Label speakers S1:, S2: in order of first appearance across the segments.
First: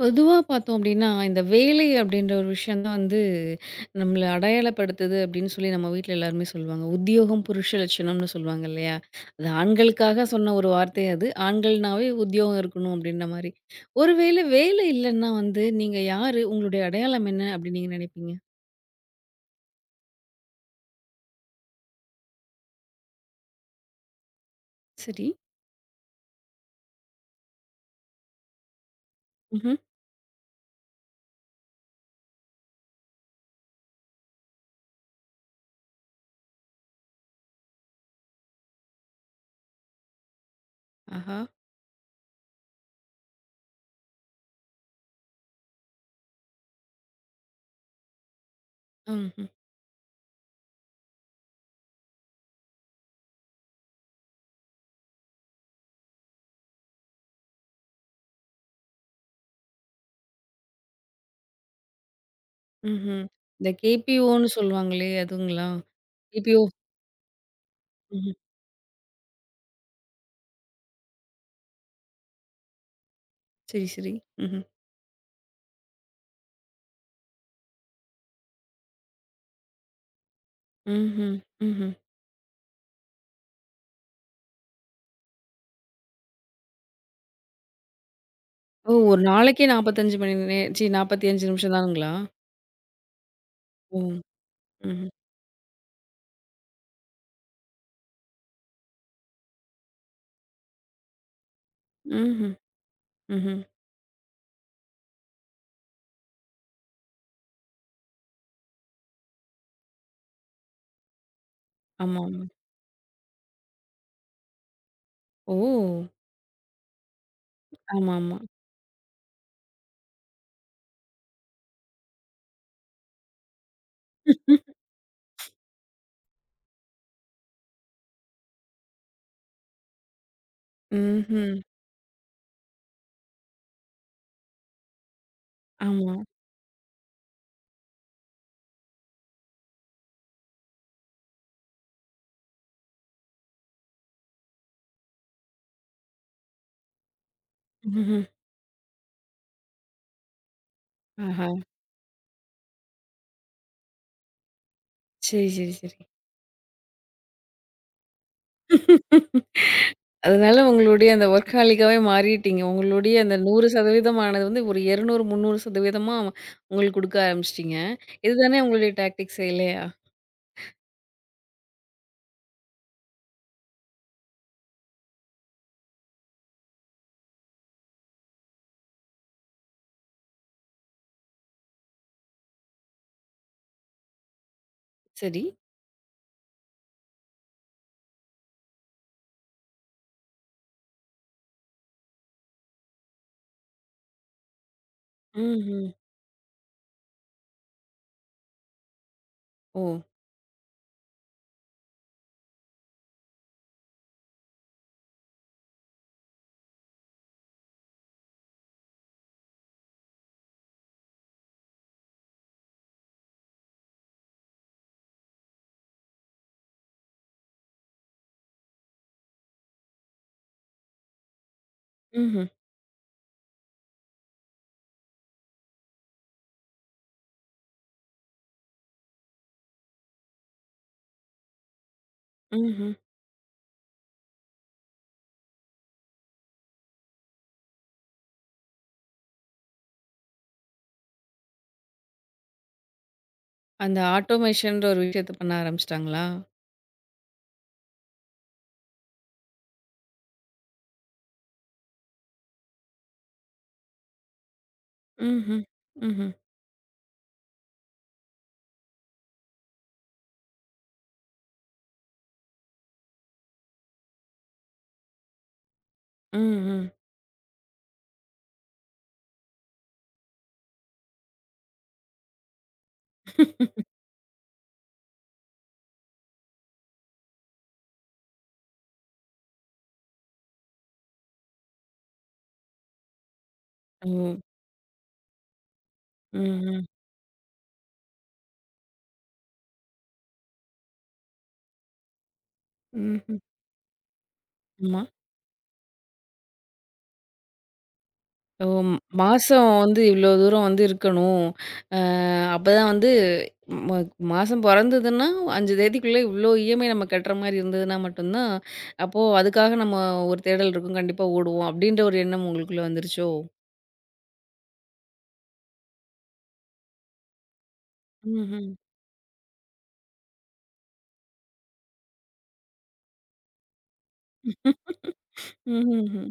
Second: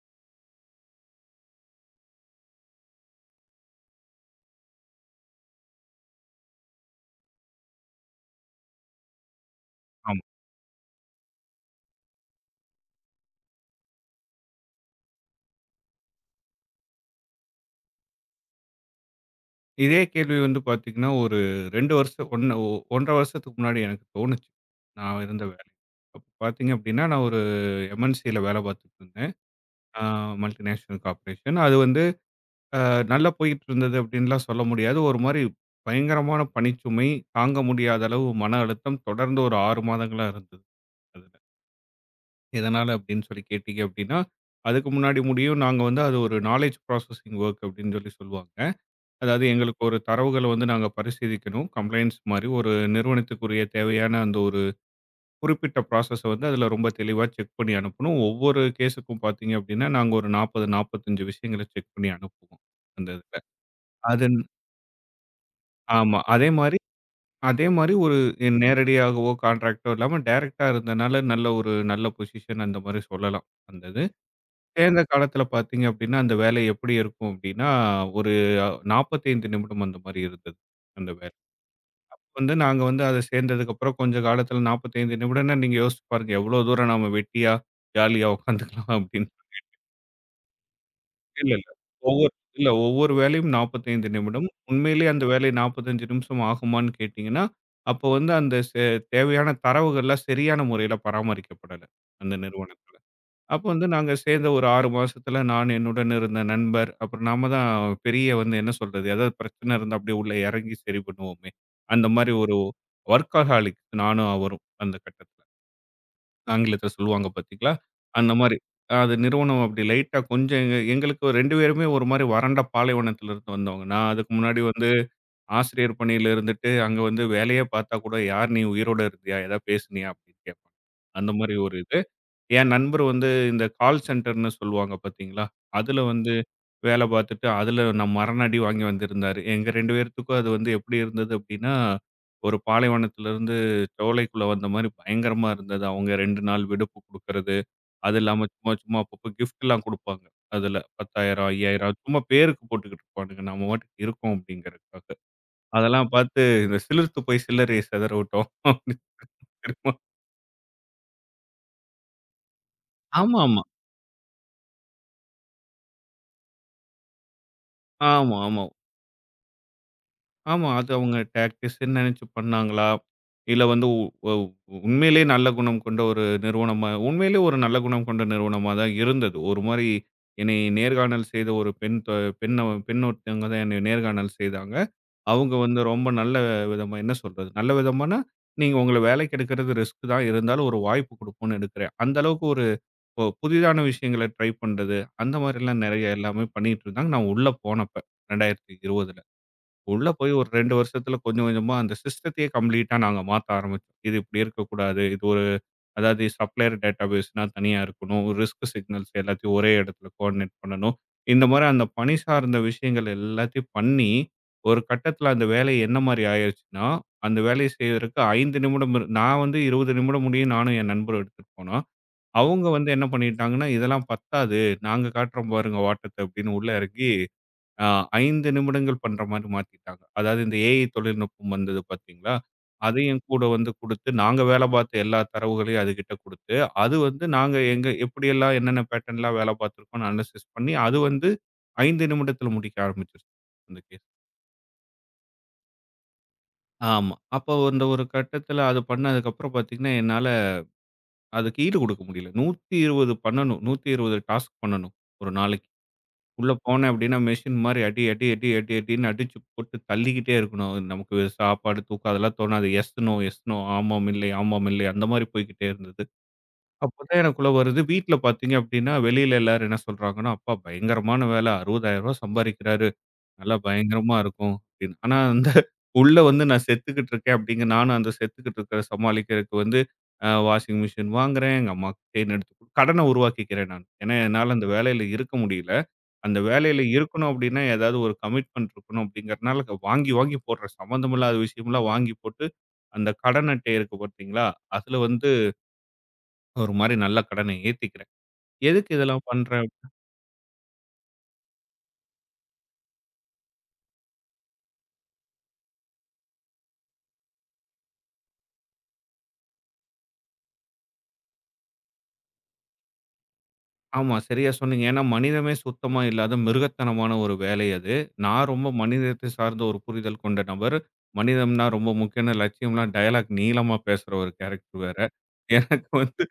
S1: பொதுவா பார்த்தோம் அப்டின்னா, இந்த வேலை அப்டின்ற ஒரு விஷயம் தான் வந்து நம்மள அடையாளப்படுத்துது அப்டின்னு சொல்லி நம்ம வீட்ல எல்லாருமே சொல்லுவாங்க. உத்தியோகம் புருஷ லட்சணம்னு சொல்லுவாங்க இல்லையா? அது
S2: ஆமா.
S1: ஆண்களுக்காக சொன்ன ஒரு வார்த்தை அது. ஆண்கள்னாவே உத்தியோகம் இருக்கணும் அப்டின்ற மாரி. ஒருவேளை வேலை இல்லன்னா வந்து நீங்க யாரு? உங்களுடைய அடையாளம் என்ன அப்டின்னு நீங்க நினைப்பீங்க?
S2: இதே கேள்வி வந்து பார்த்தீங்கன்னா, ஒரு 2 வருஷம் 1 1 1/2 வருஷத்துக்கு முன்னாடி எனக்கு தோணுச்சு. நான்
S1: சரி.
S2: இருந்த வேலை. அப்ப பார்த்தீங்க அப்டின்னா, நான் ஒரு MNCல வேலை பார்த்துட்டு இருந்தேன்.
S1: ம்ஹ்ம்.
S2: ஆ மல்டிநேஷனல் கார்ப்பரேஷன். அது வந்து அ நல்லா போயிட்டு இருந்தது அப்டின்னுலாம் சொல்ல முடியாது. ஒரு மாரி பயங்கரமான பணிச்சுமை, தாங்க முடியாத அளவு மன அழுத்தம் தொடர்ந்து ஒரு 6 மாதங்களா இருந்தது. அதுல.
S1: ஆஹா!
S2: எதனால அப்டின்னு சொல்லி கேட்டீங்க அப்டின்னா, அதுக்கு முன்னாடி முடியும் நாங்க வந்து அது ஒரு நாலேட்ஜ் ப்ராசஸிங் வொர்க் அப்டின்னு சொல்லி சொல்லுவாங்க. அதாவது
S1: ம்ஹ்ம்.
S2: எங்களுக்கு ஒரு தரவுகள வந்து நாங்க பரிசீலிக்கணும். கம்ப்ளைண்ட்ஸ் மாரி ஒரு நிறுவனத்துக்குரிய தேவையான அந்த ஒரு குறிப்பிட்ட ப்ராசஸ வந்து அதில ரொம்ப தெளிவா செக் பண்ணி அனுப்பணும். ஒவ்வொரு கேஸுக்கும் பார்த்தீங்க அப்டின்னா, நாங்க ஒரு 40, 45 விஷயங்கள செக் பண்ணி அனுப்புவோம். அந்த
S1: ம்ஹ்ம்.
S2: இதுல.
S1: இந்த
S2: அது
S1: கேபிஓன்னு சொல்லுவாங்களே அதுங்களா?
S2: ஆமா. அதே
S1: கேபிஓ.
S2: மாரி அதே மாரி ஒரு
S1: ம்ஹ்ம்.
S2: நேரடியாகவோ, கான்ட்ராக்ட்டோ இல்லாம டைரக்ட்டா இருந்தனால நல்ல ஒரு நல்ல பொசிஷன் அந்த மாரி சொல்லலாம். அந்த
S1: சரி,
S2: இது.
S1: சரி. ம்ஹ்ம்.
S2: தேர்ந்த காலத்தில பார்த்தீங்க அப்டின்னா, அந்த வேலை எப்படி இருக்கும் அப்டின்னா, ஒரு 45 நிமிடம் அந்த மாரி இருந்தது. அந்த வேலை.
S1: ம்ஹ்ம். ம்ஹ்ம்.
S2: வந்து நாங்க வந்து அத சேர்ந்ததுக்கப்புறம் கொஞ்சம் காலத்துல 45 நிமிடம்னா நீங்க யோசிச்சு பாருங்க, எவ்ளோ தூரம் நாம வெட்டியா, ஜாலியா
S1: ஓ!
S2: உட்காந்துக்கலாம்
S1: ஒரு
S2: அப்படின்னு.
S1: நாளைக்கே 45 மணி நே சி 45
S2: இல்ல, இல்ல.
S1: நிமிஷம் தானுங்களா?
S2: ஒவ்வொரு ஒவ்வொரு வேலையும்
S1: ஓ!
S2: 45 நிமிடம்.
S1: ம்ஹ்ம்.
S2: உண்மையிலேயே அந்த வேலை 45 நிமிஷம் ஆகுமான்னு கேட்டீங்கன்னா, அப்போ வந்து அந்த தேவையான தரவுகள்லாம் சரியான முறையில பராமரிக்கப்படல, அந்த
S1: ம்ஹ்ம்.
S2: நிறுவனத்துல.
S1: ம்ஹ்ம்.
S2: அப்போ வந்து நாங்க சேர்ந்த ஒரு 6 மாசத்துல நான் என்னுடன் இருந்த நண்பர், அப்புறம் நாம தான் பெரிய வந்து என்ன சொல்றது, ஏதாவது பிரச்சனை இருந்தா அப்படியே உள்ள இறங்கி சரி பண்ணுவோமே, அந்த
S1: ஆமா,
S2: மாரி
S1: ஆமா.
S2: ஒரு வொர்க்காஹாலிக் நானும் அவரும் அந்த கட்டத்துல.
S1: ஓ!
S2: ஆங்கிலத்துல சொல்லுவாங்க பார்த்தீங்களா?
S1: ஆமா,
S2: அந்த
S1: ஆமா.
S2: மாரி. அது நிறுவனம் அப்படி லைட்டா கொஞ்சம் எங்களுக்கு 2 பேருமே ஒரு மாரி வறண்ட பாலைவனத்துல இருந்து வந்தவங்க. நான் அதுக்கு முன்னாடி வந்து ஆசிரியர் பணியில இருந்துட்டு, அங்க வந்து வேலையே பார்த்தா கூட, "யார் நீ உயிரோட இருந்தியா? ஏதாவது பேசுனியா?" அப்படின்னு கேட்பாங்க. அந்த
S1: ம்ஹ்ம்.
S2: மாரி ஒரு இது. என் நண்பர் வந்து இந்த கால் சென்டர்ன்னு சொல்லுவாங்க பார்த்தீங்களா, அதுல
S1: ஆமா.
S2: வந்து வேலை பார்த்துட்டு, அதுல நான் மரணஅடி வாங்கி வந்திருந்தாரு. எங்க 2 பேத்துக்கும் அது வந்து எப்படி இருந்தது அப்படின்னா, ஒரு பாலைவனத்திலிருந்து சோலைக்குள்ள வந்த மாரி பயங்கரமா இருந்தது. அவங்க 2 நாள் விடுப்பு குடுக்கறது, அது
S1: ம்ஹ்ம்.
S2: இல்லாம சும்மா சும்மா அப்பப்போ கிஃப்ட்லாம் குடுப்பாங்க. அதுல 10,000,
S1: ஆஹா!
S2: 5,000 சும்மா பேருக்கு போட்டுக்கிட்டு இருப்பானுங்க. நாம பாட்டுக்கு இருக்கோம் அப்படிங்கிறதுக்காக.
S1: சரி, சரி, சரி.
S2: அதெல்லாம் பார்த்து இந்த சிலிர்த்து போய் சில்லறைய சிதற விட்டோம்.
S1: அதனால உங்களுடைய அந்த வொர்க்காலிக்காவே மாறிட்டீங்க. உங்களுடைய அந்த
S2: ஆமாமா, ஆமா, ஆமா.
S1: 100% ஆனது வந்து ஒரு 200, 300% உங்களுக்கு குடுக்க ஆரம்பிச்சுட்டீங்க.
S2: ஆமா
S1: இதுதானே
S2: ஆமா
S1: உங்களுடைய டாக்டிக்ஸே இல்லையா?
S2: ஆமா. அது அவங்க டாக்டிக்ஸ்ன்னு நெனச்சு பண்ணாங்களா? இல்ல வந்து உ ஒ உண்மையிலேயே நல்ல குணம் கொண்ட ஒரு நிறுவனமா உண்மையிலேயே ஒரு நல்ல குணம் கொண்ட நிறுவனமா தான் இருந்தது. ஒரு மாரி என்னை நேர்காணல் செய்த ஒரு பெண் தொ பெண் பெண் ஒருத்தவங்க தான் என்னை நேர்காணல் செய்தாங்க.
S1: சரி.
S2: அவங்க வந்து ரொம்ப நல்ல விதமா என்ன சொல்றது? நல்ல விதமானா, நீங்க உங்கள வேலைக்கு எடுக்கிறது ரிஸ்க் தான். இருந்தாலும் ஒரு வாய்ப்பு குடுப்போம்னு எடுக்கிறேன். அந்த அளவுக்கு ஒரு புதிதான விஷயங்கள ட்ரை பண்றது, அந்த மாரிலாம்
S1: ம்ஹ்ம்.
S2: நெறைய எல்லாமே பண்ணிட்டு இருந்தாங்க. நான் உள்ள போனப்ப 2020.
S1: ஓ!
S2: உள்ள போய் ஒரு 2 வருஷத்துல கொஞ்சம் கொஞ்சமா அந்த சிஸ்டத்தையே கம்ப்ளீட்டா நாங்க மாத்த ஆரம்பிச்சோம். இது இப்படி இருக்கக்கூடாது. இது ஒரு அதாவது சப்ளையர் டேட்டாபேஸ்னா தனியா இருக்கணும். ரிஸ்க் சிக்னல்ஸ் எல்லாத்தையும் ஒரே இடத்துல கோஆர்டினேட் பண்ணணும். இந்த மாரி அந்த பணி சார்ந்த விஷயங்கள் எல்லாத்தையும் பண்ணி, ஒரு கட்டத்துல அந்த வேலை என்ன மாரி ஆயிருச்சுன்னா, அந்த வேலைய செய்வதற்கு 5 நிமிடம் நான் வந்து 20 நிமிடம் முடியும் நானும் என் நண்பரும் எடுத்துட்டு போனோம்.
S1: ம்ஹ்ம்.
S2: அவங்க வந்து என்ன பண்ணிட்டாங்கன்னா, இதெல்லாம் பத்தாது. நாங்க காட்டுறோம் பாருங்க வாட்டத்த அப்படின்னு உள்ள இறங்கி அ 5 நிமிடங்கள் பண்ற மாரி மாத்திட்டாங்க. அதாவது இந்த ஏஐ தொழில்நுட்பம் வந்தது பார்த்தீங்களா?
S1: ம்ஹ்ம்.
S2: அதையும் கூட வந்து குடுத்து, நாங்க வேல பார்த்த எல்லா தரவுகளையும் அதுகிட்ட குடுத்து, அது வந்து நாங்க எங்க எப்படியெல்லாம் என்னென்ன பேட்டர்ன்லாம் வேல பார்த்துருக்கோம்னு அனலைசிஸ் பண்ணி, அது வந்து 5 நிமிடத்தில முடிக்க ஆரம்பிச்சுருச்சு. அந்த
S1: அந்த
S2: கேஸ்.
S1: ஆட்டோமேஷன்ற ஒரு விஷயத்த பண்ண ஆரம்பிச்சுட்டாங்களா?
S2: ஆமா. அப்போ அந்த ஒரு கட்டத்தில அது பண்ணதுக்கப்புறம் பார்த்தீங்கன்னா, என்னால அதுக்கு ஈடு குடுக்க முடியல. 120 பண்ணணும். 120 டாஸ்க் பண்ணணும் ஒரு
S1: ம்ஹ்ம்.
S2: நாளைக்கு.
S1: ம்ஹ்ம்.
S2: உள்ள போனேன் அப்படின்னா மெஷின் மாதிரி அடி அடி அடி அடி அடின்னு அடிச்சு போட்டு தள்ளிக்கிட்டே இருக்கணும். அது நமக்கு சாப்பாடு, தூக்கம் அதெல்லாம் தோணாது. எஸ் நோ எஸ் நோ ஆமாம், இல்லை, ஆமாம், இல்லை அந்த மாதிரி போய்க்கிட்டே இருந்தது.
S1: ம், ம்.
S2: அப்பதான் எனக்குள்ள வருது. வீட்ல பார்த்தீங்க அப்படின்னா, வெளியில எல்லாரும் என்ன சொல்றாங்கன்னா, "அப்பா பயங்கரமான வேலை ரூ. 60,000 சம்பாதிக்கிறாரு. நல்லா பயங்கரமா இருக்கும்" அப்படின்னு. ஆனா அந்த உள்ள வந்து நான் செத்துக்கிட்டு இருக்கேன் அப்படிங்க நானும் அந்த செத்துக்கிட்டு இருக்கிறத சமாளிக்கிறதுக்கு வந்து வாஷிங் மிஷின் வாங்குறேன். எங்க அம்மாவுக்கு செயின் எடுத்து கடன உருவாக்கிக்கிறேன் நான்.
S1: ஓ!
S2: ஏன்னா என்னால அந்த வேலையில இருக்க முடியல. அந்த வேலையில
S1: ம்ஹ்ம்.
S2: இருக்கணும் அப்படின்னா, ஏதாவது ஒரு கமிட்மென்ட் இருக்கணும் அப்படிங்கிறனால, வாங்கி வாங்கி போடுற சம்மந்தமில்லாத விஷயம்லாம் வாங்கி போட்டு, அந்த
S1: ம்ஹ்ம்.
S2: கடன் அட்டை இருக்கு பார்த்தீங்களா? அதில
S1: ஆமா.
S2: வந்து ஒரு மாரி நல்ல கடனை ஏத்திக்கிறேன்.
S1: ஓ!
S2: எதுக்கு இதெல்லாம்
S1: மாசம்
S2: பண்றேன்?
S1: வந்து இவ்ளோ தூரம் வந்து இருக்கணும். அ அப்பதான் வந்து ம மாசம் பொறந்ததுன்னா 5 தேதிக்குள்ள இவ்ளோ இஎம்ஐ நம்ம கட்டுற மாரி இருந்ததுன்னா மட்டும் தான், அப்போ அதுக்காக நம்ம ஒரு தேடல் இருக்கும். கண்டிப்பா ஓடுவோம். அப்டின்ற ஒரு எண்ணம் உங்களுக்குள்ள வந்துருச்சோ?
S2: ஆமா, சரியா சொன்னீங்க. ஏன்னா, மனிதமே சுத்தமா இல்லாத மிருகத்தனமான ஒரு வேலை அது. நான் ரொம்ப
S1: ம்ஹ்ம்.
S2: மனிதத்தை சார்ந்த ஒரு புரிதல் கொண்ட நபர். மனிதம்னா ரொம்ப முக்கியம்னு லட்சியம்லாம் டயலாக் நீளமா பேசுற ஒரு கேரக்டர் வேற. எனக்கு வந்து
S1: ம்ஹ்ஹ்ம்.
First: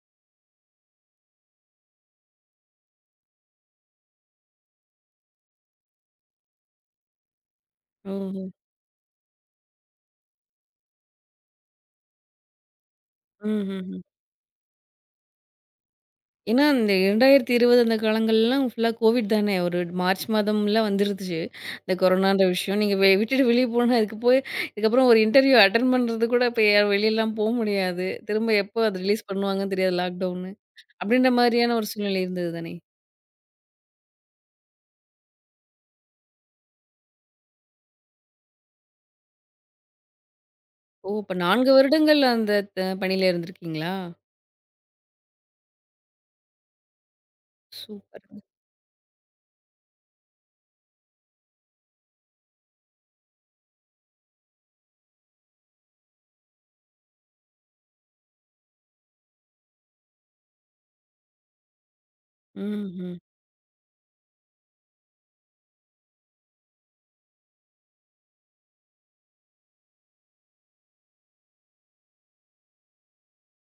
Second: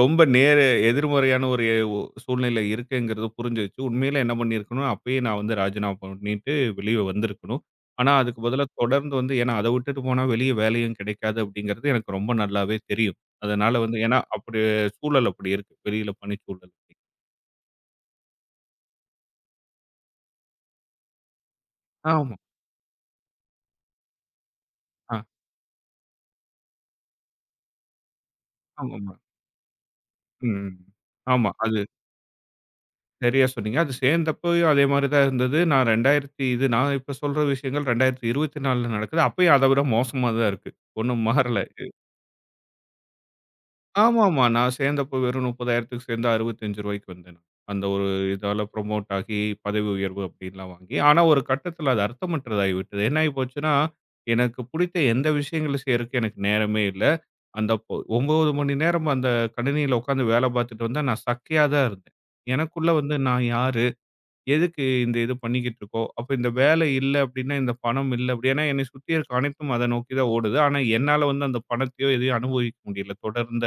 S2: ரொம்ப எதிர்மறையான ஒரு சூழ்நிலை இருக்குங்கிறது புரிஞ்சிருச்சு. உண்மையில என்ன பண்ணியிருக்கணும், அப்பயே நான் வந்து ராஜினாமா பண்ணிட்டு வெளிய வந்திருக்கணும். ஆனா, அதுக்கு
S1: ஓஹோ!
S2: பதிலா தொடர்ந்து வந்து ஏன்னா அத விட்டுட்டு போனா வெளிய வேலையும் கிடைக்காது அப்படிங்கிறது எனக்கு ரொம்ப நல்லாவே தெரியும். அதனால வந்து
S1: ம்ஹ்ஹ்ம்.
S2: ஏன்னா அப்படி சூழல் அப்படி இருக்கு. வெளியில
S1: ஏன்னா,
S2: பணிச்சூழல்.
S1: இந்த 2020 அந்த காலங்கள்லாம் ஃபுல்லா கோவிட் தானே. ஒரு மார்ச் மாதம்லாம் வந்துருந்துச்சு. இந்த
S2: ஆமா.
S1: கொரோனான்ற விஷயம். நீங்க விட்டுட்டு வெளிய போனா, அதுக்கு போய் இதுக்கப்புறம்
S2: ஆ.
S1: ஒரு இன்டர்வியூ அட்டெண்ட் பண்றது கூட இப்ப யாரும் வெளியலாம் முடியாது. திரும்ப எப்போ அது
S2: ஆமாமா.
S1: ரிலீஸ் பண்ணுவாங்கன்னு தெரியாது லாக்டவுனு.
S2: ம். ம்.
S1: அப்படின்ற
S2: ஆமா.
S1: மாரியான
S2: அது
S1: ஒரு சூழ்நிலை இருந்தது தானே.
S2: சரியா சொன்னீங்க. அது சேர்ந்தப்பயும் அதே மாரி தான் இருந்தது. நான் 2000 இது நான் இப்ப சொல்ற விஷயங்கள் 2024ல நடக்குது. அப்பயும் அத விட மோசமா தான் இருக்கு.
S1: ஓ!
S2: ஒண்ணும்
S1: அப்ப
S2: மாறல.
S1: 4 வருடங்கள் அந்த பணியில இருந்திருக்கீங்களா?
S2: ஆமாமா. நான் சேர்ந்தப்போ வெறும் 30,000க்கு சேர்ந்து ரூ. 65க்கு வந்தேன். நான். அந்த ஒரு
S1: சூப்பருங்க.
S2: இதால புரமோட் ஆகி, பதவி உயர்வு அப்படின்லாம் வாங்கி. ஆனா ஒரு கட்டத்தில அது அர்த்தமற்றதாகி விட்டது. என்ன ஆகி போச்சுன்னா, எனக்கு பிடித்த எந்த விஷயங்கள செய்றதுக்கு எனக்கு நேரமே இல்ல. அந்த 9 மணி நேரம் அந்த கணினியில உட்காந்து வேலை பார்த்துட்டு வந்தா, நான் சக்கையா தான் இருந்தேன். எனக்குள்ள வந்து
S1: ம்ஹ்ம்.
S2: நான் யாரு? எதுக்கு இந்த இது பண்ணிக்கிட்டு இருக்கோம்? அப்ப இந்த வேலை இல்ல அப்படின்னா, இந்த பணம் இல்ல அப்படி ஏன்னா என்னை சுத்தி இருக்க அனைத்தும் அத நோக்கி தான் ஓடுது. ஆனா என்னால வந்து அந்த பணத்தையோ, எதையும் அனுபவிக்க முடியல. தொடர்ந்த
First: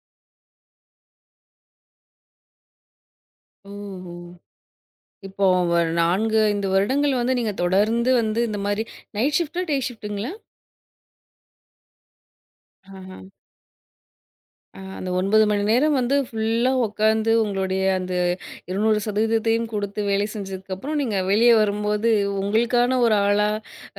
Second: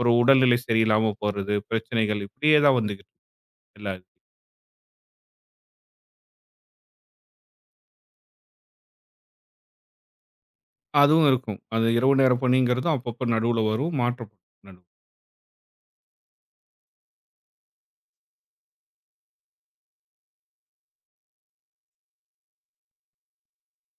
S2: ஒரு உடல்நிலை சரியில்லாம போறது, பிரச்சனைகள் இப்படியே தான் வந்துகிட்டு இருக்கு எல்லா இதுலயும்.
S1: ஓஹோ! இப்போ ஒரு 4, 5 வருடங்கள் வந்து நீங்க தொடர்ந்து வந்து இந்த மாரி நைட் ஷிஃப்ட்டா? டே ஷிஃப்ட்டுங்களா?
S2: அதுவும் இருக்கும். அது இரவு நேர பணிங்கிறதும்
S1: ஆஹ.
S2: அப்பப்ப நடுவுல வரும். மாற்றம்
S1: அந்த 9 மணி நேரம் வந்து ஃபுல்லா உட்காந்து உங்களுடைய அந்த 200% குடுத்து வேலை செஞ்சதுக்கப்புறம், நீங்க வெளிய வரும்போது உங்களுக்கான ஒரு ஆளா,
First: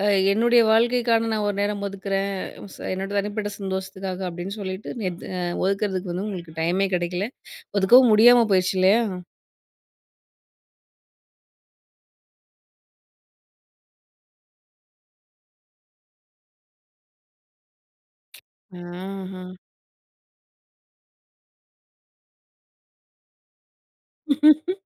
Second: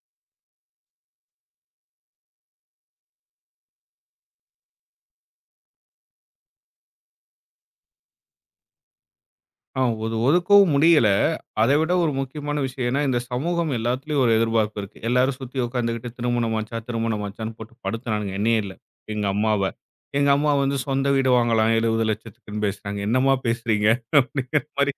S1: அ "என்னுடைய வாழ்க்கைக்கான நான் ஒரு நேரம் ஒதுக்குறேன். என்னோட தனிப்பட்ட சந்தோஷத்துக்காக" அப்படின்னு சொல்லிட்டு நெத் அ ஒதுக்குறதுக்கு வந்து உங்களுக்கு டைமே கிடைக்கல. ஒதுக்கவும் முடியாம போயிருச்சு இல்லையா?
S2: ஆ ஒது ஒதுக்கவும் முடியல. அத விட ஒரு முக்கியமான விஷயம் ஏன்னா, இந்த சமூகம் எல்லாத்துலயும் ஒரு எதிர்பார்ப்பு இருக்கு. எல்லாரும் சுத்தி உட்காந்துக்கிட்டு திருமணமாச்சா, திருமணமாச்சான்னு போட்டு படுத்துனானுங்க. என்னைய இல்ல, எங்க
S1: ஆஹா.
S2: அம்மாவ. எங்க அம்மா வந்து சொந்த வீடு வாங்கலாம் 70,00,000க்குன்னு பேசுறாங்க. என்னம்மா பேசுறீங்க? அப்படிங்கிற மாரி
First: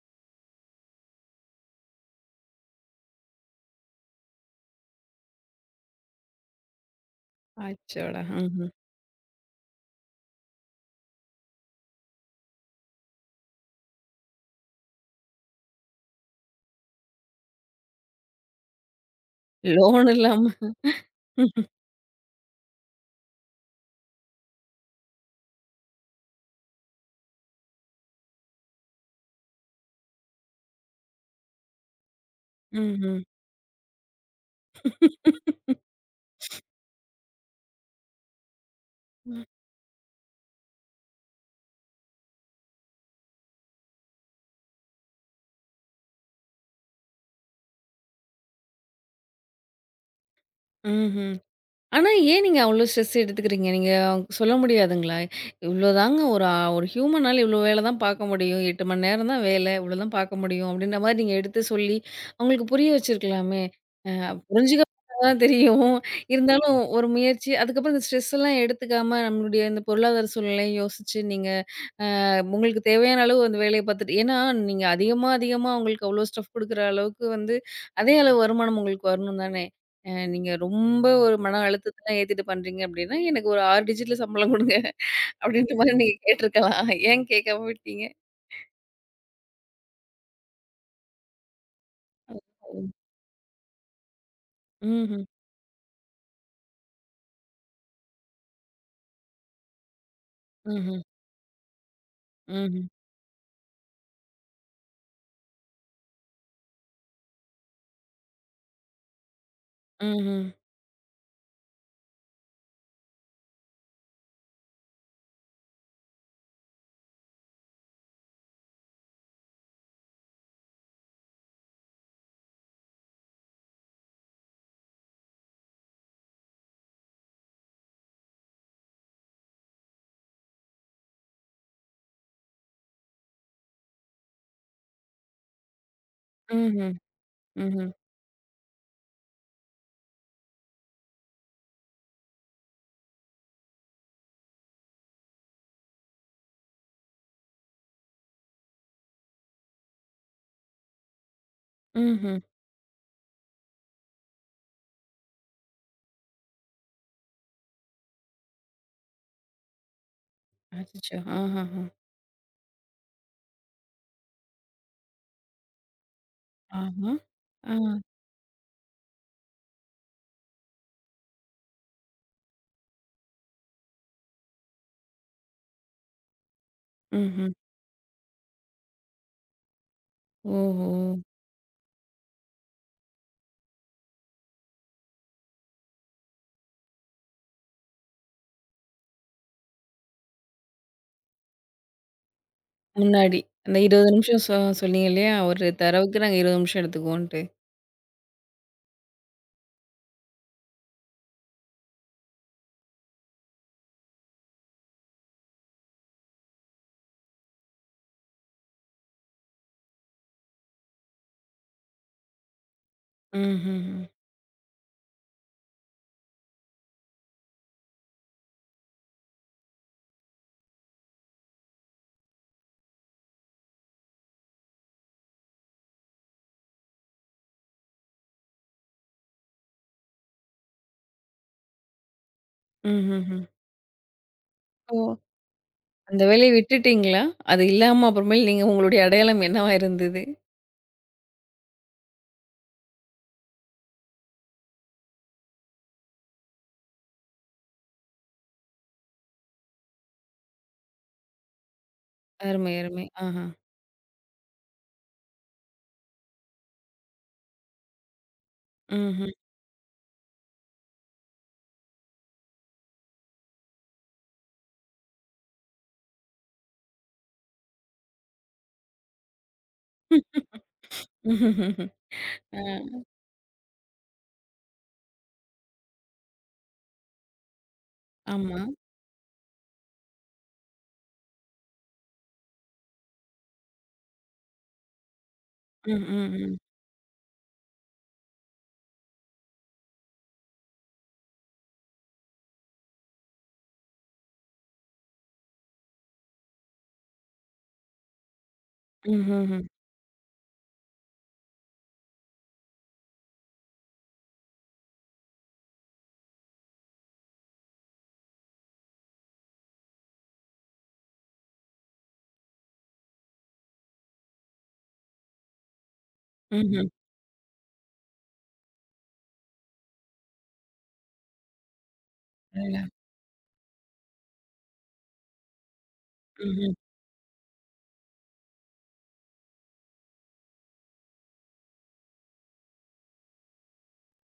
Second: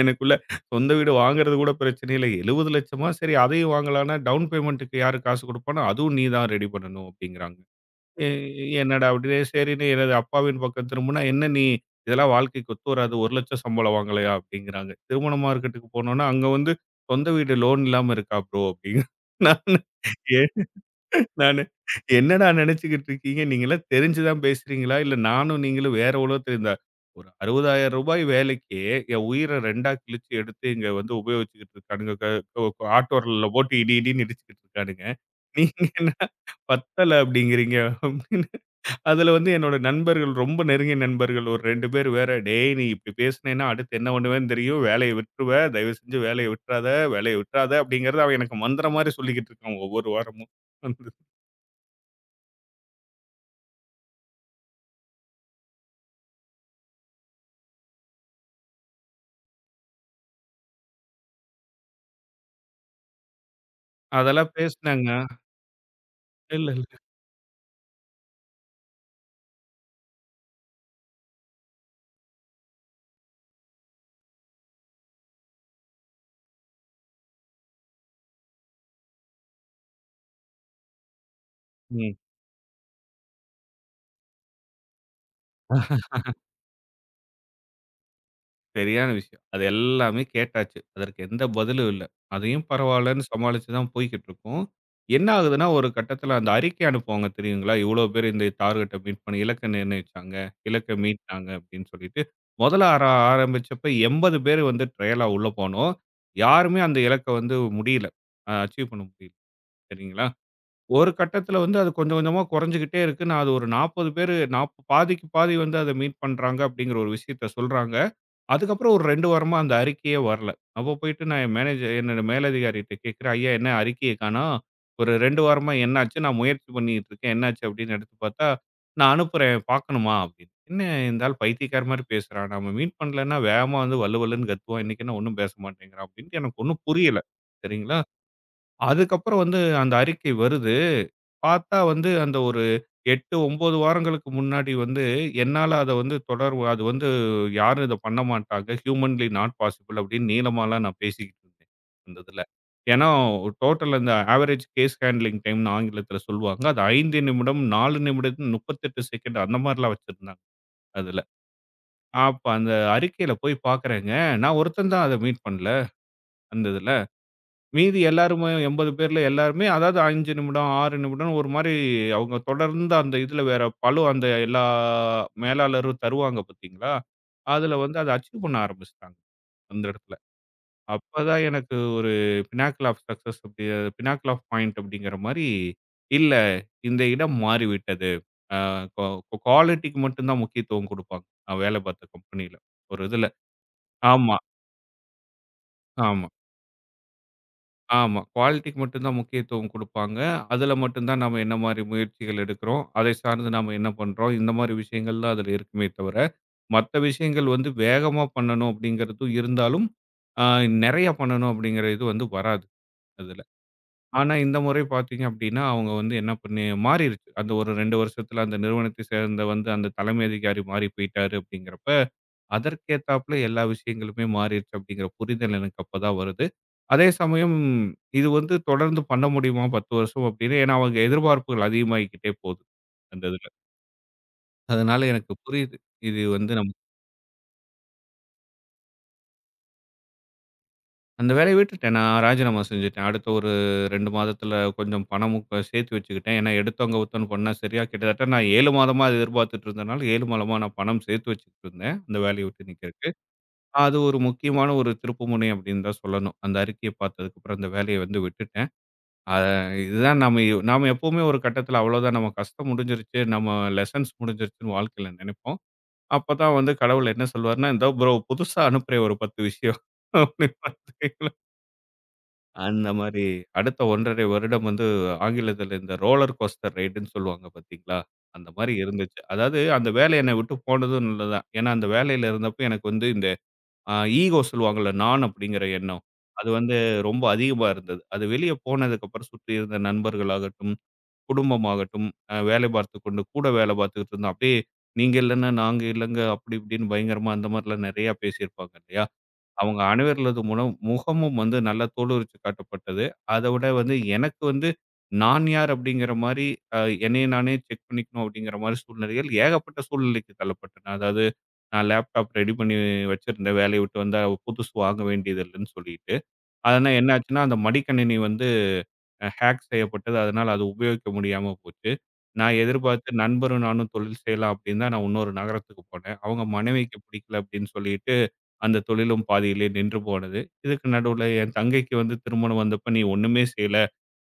S2: எனக்குள்ள சொந்த வீடு வாங்குறது கூட பிரச்சனை இல்ல. 70,00,000 சரி அதையும் வாங்கலாம்னா, டவுன் பேமெண்ட்டுக்கு யாரு காசு குடுப்பான்னா, அதுவும் நீ தான் ரெடி பண்ணணும் அப்டிங்கிறாங்க.
S1: அச்சோடா!
S2: எ
S1: ம்ஹ்ம்.
S2: என்னடா அப்டின்னு சரின்னு எனது அப்பாவின் பக்கம் திரும்புனா, என்ன நீ இதெல்லாம் வாழ்க்கைக்கு ஒத்து வராது. 1,00,000 சம்பளம் வாங்கலையா? அப்டிங்கிறாங்க. திருமண மார்க்கெட்டுக்கு போனோம்னா, அங்க வந்து சொந்த வீடு லோன் இல்லாம இருக்கா ப்ரோ? அப்டின்னு நானு
S1: லோன்
S2: ஏ
S1: இல்லாம.
S2: நானு, என்னடா நெனச்சுக்கிட்டு இருக்கீங்க? நீங்கலாம் தெரிஞ்சு தான் பேசுறீங்களா? இல்ல நானும் நீங்களும் வேற உலகத்துல இந்த ஒரு ரூ. 60,000 வேலைக்கு என் உயிர 2ஆ கிழிச்சு எடுத்து இங்க வந்து உபயோகிச்சுக்கிட்டு இருக்கானுங்க. க ஒ
S1: ம்ஹ்ம்.
S2: ஆட்டோல போட்டு இடி இடின்னு இடிச்சுக்கிட்டு இருக்கானுங்க. நீங்க என்ன பத்தல அப்டிங்கிறீங்க அப்டின்னு. அதுல வந்து என்னோட நண்பர்கள், ரொம்ப நெருங்கிய நண்பர்கள் ஒரு 2 பேர் வேற, "டேய்! நீ இப்டி பேசுனேன்னா அடுத்து என்ன பண்ணுவேன்னு தெரியும். வேலைய விட்டுருவ. தயவு செஞ்சு வேலைய விட்றாத, வேலைய விட்றாத" அப்டிங்கிறத அவன் எனக்கு மந்திரம் மாரி சொல்லிக்கிட்டு இருக்கான் ஒவ்வொரு வாரமும்.
S1: ம்ஹ்ம். ஆனா, ஏன் நீங்க அவ்ளோ ஸ்ட்ரெஸ் எடுத்துக்கிறீங்க? நீங்க அவங்க சொல்ல முடியாதுங்களா? இவ்ளோதாங்க ஒரு ஒரு ஹியூமனால இவ்ளோ வேல தான் பார்க்க முடியும். 8 மணி நேரம் தான் வேல. இவ்ளோ தான் பார்க்க முடியும். அப்டின்ற மாரி நீங்க எடுத்து சொல்லி, அவங்களுக்கு புரிய வச்சிருக்கலாமே! அ
S2: அதெல்லாம்
S1: புரிஞ்சுக்க
S2: பேசுனாங்க.
S1: மாட்டாங்க தான் தெரியும்.
S2: இல்ல,
S1: இருந்தாலும்
S2: இல்ல.
S1: ஒரு முயற்சி. அதுக்கப்புறம் இந்த ஸ்ட்ரெஸ் எல்லாம் எடுத்துக்காம, நம்மளுடைய இந்த பொருளாதார சூழ்நிலைய யோசிச்சு நீங்க உங்களுக்கு தேவையான அளவு அந்த வேலைய பாத்துட்டு ஏன்னா நீங்க அதிகமா, அதிகமா அவங்களுக்கு அவ்ளோ ஸ்டஃப் குடுக்குற அளவுக்கு வந்து அதே அளவு வருமானம் உங்களுக்கு வரணும் தானே! நீங்க ரொம்ப ஒரு மன
S2: ம்.
S1: அழுத்தத்தலாம் ஏத்திட்டு பண்றீங்க அப்டின்னா, "எனக்கு ஒரு 6 டிஜிட்ல சம்பளம் குடுங்க" அப்டின்ற மாரி நீங்க கேட்டுருக்கலாம். ஏன் கேட்காம விட்டீங்க?
S2: சரியான விஷயம். அது எல்லாமே கேட்டாச்சு. அதற்கு எந்த பதிலும் இல்ல. அதையும் பரவாயில்லன்னு சமாளிச்சு தான் போய்க்கிட்டு இருக்கோம்.
S1: ம்ஹ்ம்.
S2: என்ன ஆகுதுன்னா, ஒரு கட்டத்தில அந்த அறிக்கை அனுப்புவாங்க தெரியுங்களா? இவ்வளோ பேர் இந்த டார்கெட்ட மீட் பண்ணி இலக்க நிர்ணயிச்சாங்க. இலக்க
S1: ம்ஹ்ம்.
S2: மீட்னாங்க அப்படின்னு சொல்லிட்டு. முதல்ல
S1: ம்ஹ்ம்.
S2: ஆரம்பிச்சப்ப 80 பேர் வந்து ட்ரையலா உள்ள போனோம். யாருமே அந்த இலக்க வந்து முடியல. அச்சீவ் பண்ண முடியல. சரிங்களா?
S1: ம்ஹ்ம்.
S2: ஒரு கட்டத்தில வந்து அது கொஞ்சம் கொஞ்சமா குறைஞ்சுகிட்டே இருக்கு. நான் அது ஒரு 40 பேரு நாப் பாதிக்கு பாதி வந்து அத மீட் பண்றாங்க அப்படிங்கிற ஒரு விஷயத்த சொல்றாங்க. அதுக்கப்புறம் ஒரு 2 வாரமா அந்த அறிக்கையே வரல. அப்ப போயிட்டு நான் என்னோட மேலதிகாரிட்ட கேட்கிறேன். "ஐயா என்ன அறிக்கைய காணோம்? ஒரு 2 வாரமா என்னாச்சு? நான் முயற்சி பண்ணிட்டு இருக்கேன். என்னாச்சு?" அப்படின்னு எடுத்து பார்த்தா, "நான் அனுப்புறேன் பார்க்கணுமா?" அப்படின்னு. என்ன இந்த ஆள் பைத்தியக்கார மாரி பேசுறான். நம்ம மீட் பண்ணலன்னா வேகமா வந்து வலு வலுன்னு கத்துவான். இன்னைக்கு என்ன ஒண்ணும் பேச மாட்டேங்கிறான் அப்படின்ட்டு எனக்கு ஒண்ணும்
S1: ம்ஹ்ம்.
S2: புரியல.
S1: ம்ஹ்ம்.
S2: சரிங்களா. அதுக்கப்புறம் வந்து அந்த அறிக்கை வருது. பார்த்தா வந்து அந்த ஒரு 8, 9 வாரங்களுக்கு முன்னாடி வந்து என்னால அத வந்து அது வந்து யாரும் இத பண்ண மாட்டாங்க. ஹியூமன்லி நாட் பாசிபிள் அப்படின்னு நீளமாலாம் நான் பேசிக்கிட்டு இருந்தேன், அந்த
S1: ம்ஹ்ம்.
S2: இதுல. ஏன்னா டோட்டல் அந்த ஆவரேஜ் கேஸ் ஹேண்ட்லிங் டைம்னு ஆங்கிலத்துல சொல்லுவாங்க. அது 5 நிமிடம், 4 நிமிடம், 38 செகண்ட் அந்த மாரிலாம் வச்சிருந்தாங்க
S1: அச்சச்சோ!
S2: அதுல.
S1: ஆஹஹ.
S2: அப்ப அந்த அறிக்கையில போய் பார்க்குறேங்க, நான் ஒருத்தன் தான் அத மீட் பண்ணல, அந்த இதுல.
S1: ஆஹா. ஆ.
S2: மீதி எல்லாருமே 80 பேர்ல எல்லாருமே, அதாவது 5 நிமிடம், 6 நிமிடம் ஒரு மாரி அவங்க தொடர்ந்து அந்த இதுல வேற பளு அந்த எல்லா மேலாளரும் தருவாங்க பார்த்தீங்களா?
S1: ம்ஹ்ம்.
S2: அதுல வந்து அத அச்சீவ் பண்ண ஆரம்பிச்சுட்டாங்க, அந்த இடத்துல.
S1: ஓஹோ!
S2: அப்பதான் எனக்கு ஒரு பினாக்கிள் ஆஃப் சக்சஸ் அப்படி பினாக்கிள் ஆஃப் பாயிண்ட் அப்படிங்கிற மாரி, இல்ல இந்த இடம் மாறிவிட்டது. அ கொ குவாலிட்டிக்கு மட்டும் தான் முக்கியத்துவம் குடுப்பாங்க. நான் வேலை பார்த்த கம்பெனில. ஒரு இதுல.
S1: முன்னாடி. அந்த 20
S2: ஆமா,
S1: நிமிஷம் சொன்னீங்க இல்லையா? ஒரு தரவுக்கு
S2: ஆமா.
S1: நாங்க 20 நிமிஷம் எடுத்துக்குவோன்ட்டு.
S2: ஆமா. குவாலிட்டிக்கு மட்டும் தான் முக்கியத்துவம் குடுப்பாங்க. அதுல மட்டும் தான் நாம என்ன மாரி முயற்சிகள் எடுக்கிறோம், அதை சார்ந்து நாம என்ன பண்றோம், இந்த மாரி விஷயங்கள் தான் அதுல இருக்குமே தவிர, மத்த விஷயங்கள் வந்து வேகமா பண்ணணும் அப்படிங்கிறதும் இருந்தாலும், அ நெறைய பண்ணணும் அப்படிங்கிற இது வந்து வராது அதுல.
S1: ம்ஹ்ஹ்ம்.
S2: ஆனா இந்த முறை பார்த்தீங்க அப்படின்னா, அவங்க வந்து என்ன பண்ணி மாறிருச்சு. அந்த ஒரு 2 வருஷத்துல அந்த நிறுவனத்தை சேர்ந்த வந்து அந்த தலைமை அதிகாரி மாறி போயிட்டாரு அப்படிங்கிறப்ப, அதற்கேத்தாப்ல எல்லா விஷயங்களுமே மாறிடுச்சு அப்படிங்கிற புரிதல் எனக்கு அப்பதான் வருது. அதே சமயம் இது வந்து தொடர்ந்து பண்ண முடியுமா 10 வருஷம் அப்படின்னு, ஏன்னா அவங்க எதிர்பார்ப்புகள் அதிகமாகிக்கிட்டே போகுது அந்த
S1: ம்ஹ்ஹ்ம்.
S2: இதுல. அதனால
S1: ஓ!
S2: எனக்கு புரியுது. இது
S1: அந்த
S2: வந்து
S1: வேலைய
S2: நம்ம
S1: விட்டுட்டீங்களா? அது இல்லாம அப்புறமேல் நீங்க உங்களுடைய அடையாளம் என்னவா இருந்தது?
S2: அந்த வேலைய விட்டுட்டேன். நான் ராஜினாமா செஞ்சுட்டேன். அடுத்த ஒரு 2 மாதத்துல கொஞ்சம் பணமும் சேர்த்து வச்சுக்கிட்டேன். ஏன்னா எடுத்தோம் கவுத்தோம்ன்னு பண்ணா சரியா கிட்டத்தட்ட நான் 7 மாதமா அது எதிர்பார்த்துட்டு இருந்தனால 7 மாதமா நான் பணம் சேர்த்து வச்சுக்கிட்டு இருந்தேன். அந்த வேலைய விட்டு
S1: அருமை, அருமை.
S2: நிக்கிறதுக்கு.
S1: ஆஹா.
S2: அது ஒரு முக்கியமான ஒரு திருப்புமுனை அப்படின்னு தான் சொல்லணும். அந்த அறிக்கைய பார்த்ததுக்கப்புறம் அந்த வேலைய வந்து விட்டுட்டேன்.
S1: ம்ஹ்ம்.
S2: அ இதுதான் நம்ம இ- நாம எப்பவுமே ஒரு கட்டத்தில அவ்வளோதான் நம்ம கஷ்டம் முடிஞ்சிருச்சு, நம்ம லெசன்ஸ் முடிஞ்சிருச்சுன்னு வாழ்க்கையில நினைப்போம். அப்பதான் வந்து கடவுள் என்ன சொல்வாருன்னா, "இந்தா ப்ரோ புதுசா அனுப்புறேன் ஒரு 10 விஷயம்." அப்படின்னு பார்த்தீங்களா? அந்த
S1: ஆ.
S2: மாரி அடுத்த 1 1/2 வருடம் வந்து ஆங்கிலத்தில இந்த ரோலர் கோஸ்டர் ரைடுன்னு சொல்லுவாங்க பார்த்தீங்களா? அந்த
S1: ஆமா.
S2: மாரி இருந்துச்சு. அதாவது அந்த வேலை என்னை விட்டு போனதும் நல்லது தான். ஏன்னா அந்த வேலையில இருந்தப்போ எனக்கு வந்து அ ஈகோ சொல்லுவாங்கல்ல, நான் அப்படிங்கிற
S1: ம்,
S2: எண்ணம்.
S1: ம்,
S2: அது
S1: ம்.
S2: வந்து ரொம்ப அதிகமா இருந்தது. அது வெளிய போனதுக்கப்புறம் சுற்றி இருந்த நண்பர்களாகட்டும், குடும்பமாகட்டும், வேலை பார்த்துக் கொண்டு கூட வேலை பார்த்துக்கிட்டு இருந்தோம். அப்படியே நீங்க இல்லன்னா, நாங்க இல்லங்க, அப்படி இப்படின்னு பயங்கரமா அந்த மாரிலாம் நெறையா பேசியிருப்பாங்க இல்லையா?
S1: ம்ஹ்ஹ்ம்.
S2: அவங்க அணிவருளது மூலம் முகமும் வந்து நல்லா தோலுரித்து காட்டப்பட்டது. அத விட வந்து எனக்கு வந்து நான் யார் அப்படிங்கிற மாரி அ என்னைய நானே செக் பண்ணிக்கணும் அப்படிங்கிற மாரி சூழ்நிலைகள் ஏகப்பட்ட சூழ்நிலைக்கு தள்ளப்பட்டேன். அதாவது நான் லேப்டாப் ரெடி பண்ணி வச்சிருந்தேன். வேலைய விட்டு வந்தா புதுசு வாங்க வேண்டியது இல்லன்னு சொல்லிட்டு.
S1: ம்ஹ்ம்.
S2: அதனா என்ன ஆச்சுன்னா, அந்த மடிக்கணினி வந்து ஹேக் செய்யப்பட்டது. அதனால அது உபயோகிக்க முடியாம போச்சு. நான்
S1: அடடா!
S2: எதிர்பார்த்து நண்பரும் நானும் தொழில் செய்யலாம் அப்படின்னு தான் நான் இன்னொரு நகரத்துக்கு போனேன். அவங்க
S1: ம்ஹ்ம்.
S2: மனைவிக்கு பிடிக்கல அப்படின்னு சொல்லிட்டு அந்த தொழிலும் பாதியிலே நின்று போனது. இதுக்கு நடுவுல என் தங்கைக்கு வந்து திருமணம் வந்தப்ப, "நீ ஒண்ணுமே செய்யல.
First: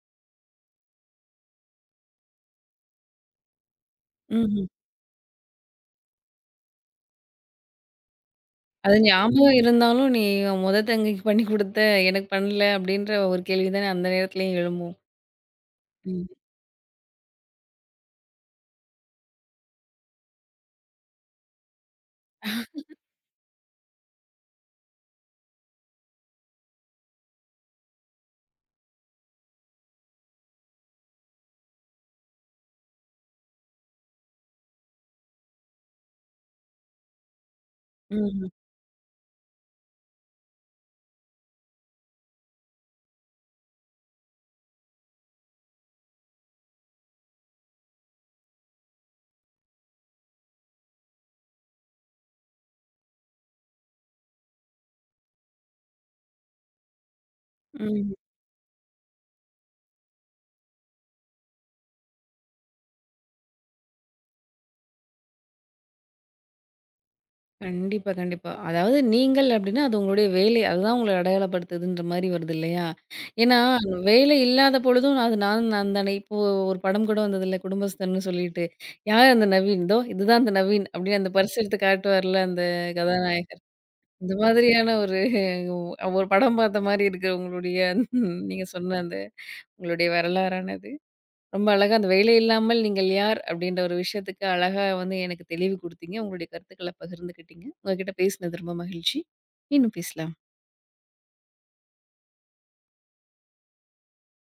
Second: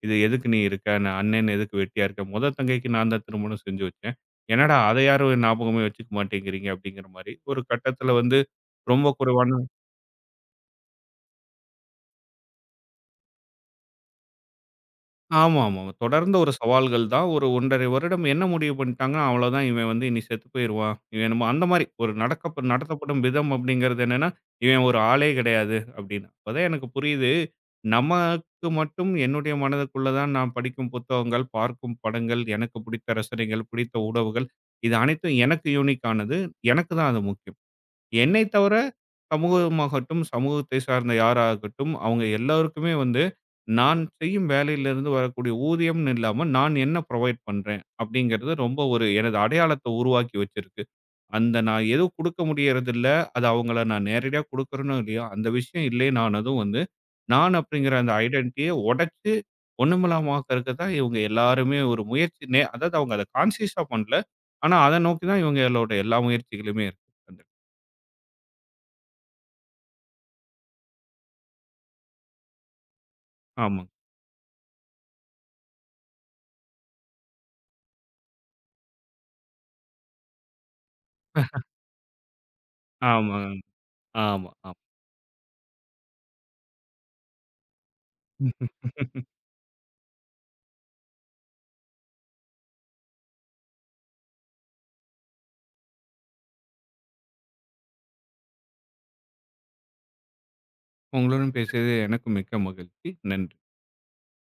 S2: இது எதுக்கு நீ இருக்க? நான் அண்ணன் எதுக்கு வெட்டியா இருக்க?" மொத தங்கைக்கு நான் தான் திருமணம் செஞ்சு வச்சேன்.
S1: ம்ஹ்ம்.
S2: "என்னடா! அத யாரும் ஞாபகமே வச்சுக்க மாட்டேங்கிறீங்க." அப்படிங்கிற மாரி. ஒரு கட்டத்தில வந்து
S1: அது
S2: ரொம்ப குறைவான
S1: ஞாபகம் இருந்தாலும், "நீ மொத தங்கைக்கு பண்ணி குடுத்த எனக்கு பண்ணல." அப்படின்ற ஒரு கேள்வி தானே அந்த நேரத்துலயும் எழும்பும்.
S2: ஆமாமா.
S1: ம்.
S2: தொடர்ந்த ஒரு சவால்கள் தான். ஒரு 1 1/2 வருடம் என்ன முடிவு பண்ணிட்டாங்கன்னா, அவ்வளோதான் இவன் வந்து இனி செத்து போயிருவான். இவன் என்னமோ அந்த மாரி ஒரு நடத்தப்படும் விதம் அப்படிங்கிறது என்னன்னா, இவன் ஒரு ஆளே கிடையாது அப்படின்னு. அப்பதான் எனக்கு புரியுது. நமக்கு மட்டும் என்னுடைய மனதுக்குள்ள தான் நான் படிக்கும் புத்தகங்கள், பார்க்கும் படங்கள், எனக்கு பிடித்த ரசனைகள், பிடித்த உணவுகள் இது அனைத்தும் எனக்கு யூனிக் ஆனது. எனக்கு தான் அது முக்கியம். என்னை
S1: ம்ஹ்ம்.
S2: தவிர சமூகமாகட்டும், சமூகத்தை சார்ந்த யாராகட்டும், அவங்க எல்லாருக்குமே வந்து, நான் செய்யும் வேலையிலிருந்து வரக்கூடிய ஊதியம்னு இல்லாம, நான் என்ன புரொவைட் பண்றேன் அப்படிங்கிறது ரொம்ப ஒரு எனது அடையாளத்தை உருவாக்கி வச்சிருக்கு. அந்த நான் எதுவும் குடுக்க முடியறதில்ல. அது அவங்கள நான் நேரடியா குடுக்குறேனோ இல்லையோ, அந்த விஷயம் இல்லைனானதும் வந்து, நான் அப்படிங்கிற அந்த
S1: ம்.
S2: ஐடென்டிட்டிய உடைச்சு ஒண்ணுமில்லாமக்கறக்கு தான் இவங்க எல்லாருமே ஒரு முயற்சி நே அதாவது அவங்க அத கான்ஷியஸா பண்ணல. ஆனா, அத நோக்கி தான் இவங்களோட எல்லா முயற்சிகளுமே இருக்கு. அந்த
S1: கண்டிப்பா, கண்டிப்பா. அதாவது நீங்கள் அப்டின்னா, அது உங்களுடைய வேலை. அதுதான் உங்கள அடையாளப்படுத்துதுன்ற மாரி வருது இல்லையா? ஏன்னா,
S2: ஆமா.
S1: வேலை இல்லாத பொழுதும் அது நான் நான் தானே. இப்போ ஒரு படம் கூட வந்ததுல்ல குடும்பஸ்தன்னு சொல்லிட்டு. யார் அந்த நவீன்? இதோ இதுதான் அந்த நவீன் அப்டின்னு அந்த பர்ஸ் எடுத்து காட்டுவார்ல அந்த
S2: ஆமாங்க.
S1: கதாநாயகர். இந்த
S2: ஆமா, ஆமா.
S1: மாதிரியான ஒரு ஒரு படம் பார்த்த மாரி இருக்கு உங்களுடைய நீங்க சொன்ன அந்த உங்களுடைய வரலாறானது. ரொம்ப அழகா அந்த "வேலை இல்லாமல் நீங்கள் யார்?" அப்படின்ற ஒரு விஷயத்துக்கு அழகா வந்து எனக்கு தெளிவு குடுத்தீங்க. உங்களுடைய கருத்துக்கள பகிர்ந்துக்கிட்டீங்க. உங்ககிட்ட பேசினது ரொம்ப மகிழ்ச்சி. இன்னும் பேசலாம்.
S2: உங்களுடன் பேசியது எனக்கும் மிக்க மகிழ்ச்சி. நன்றி.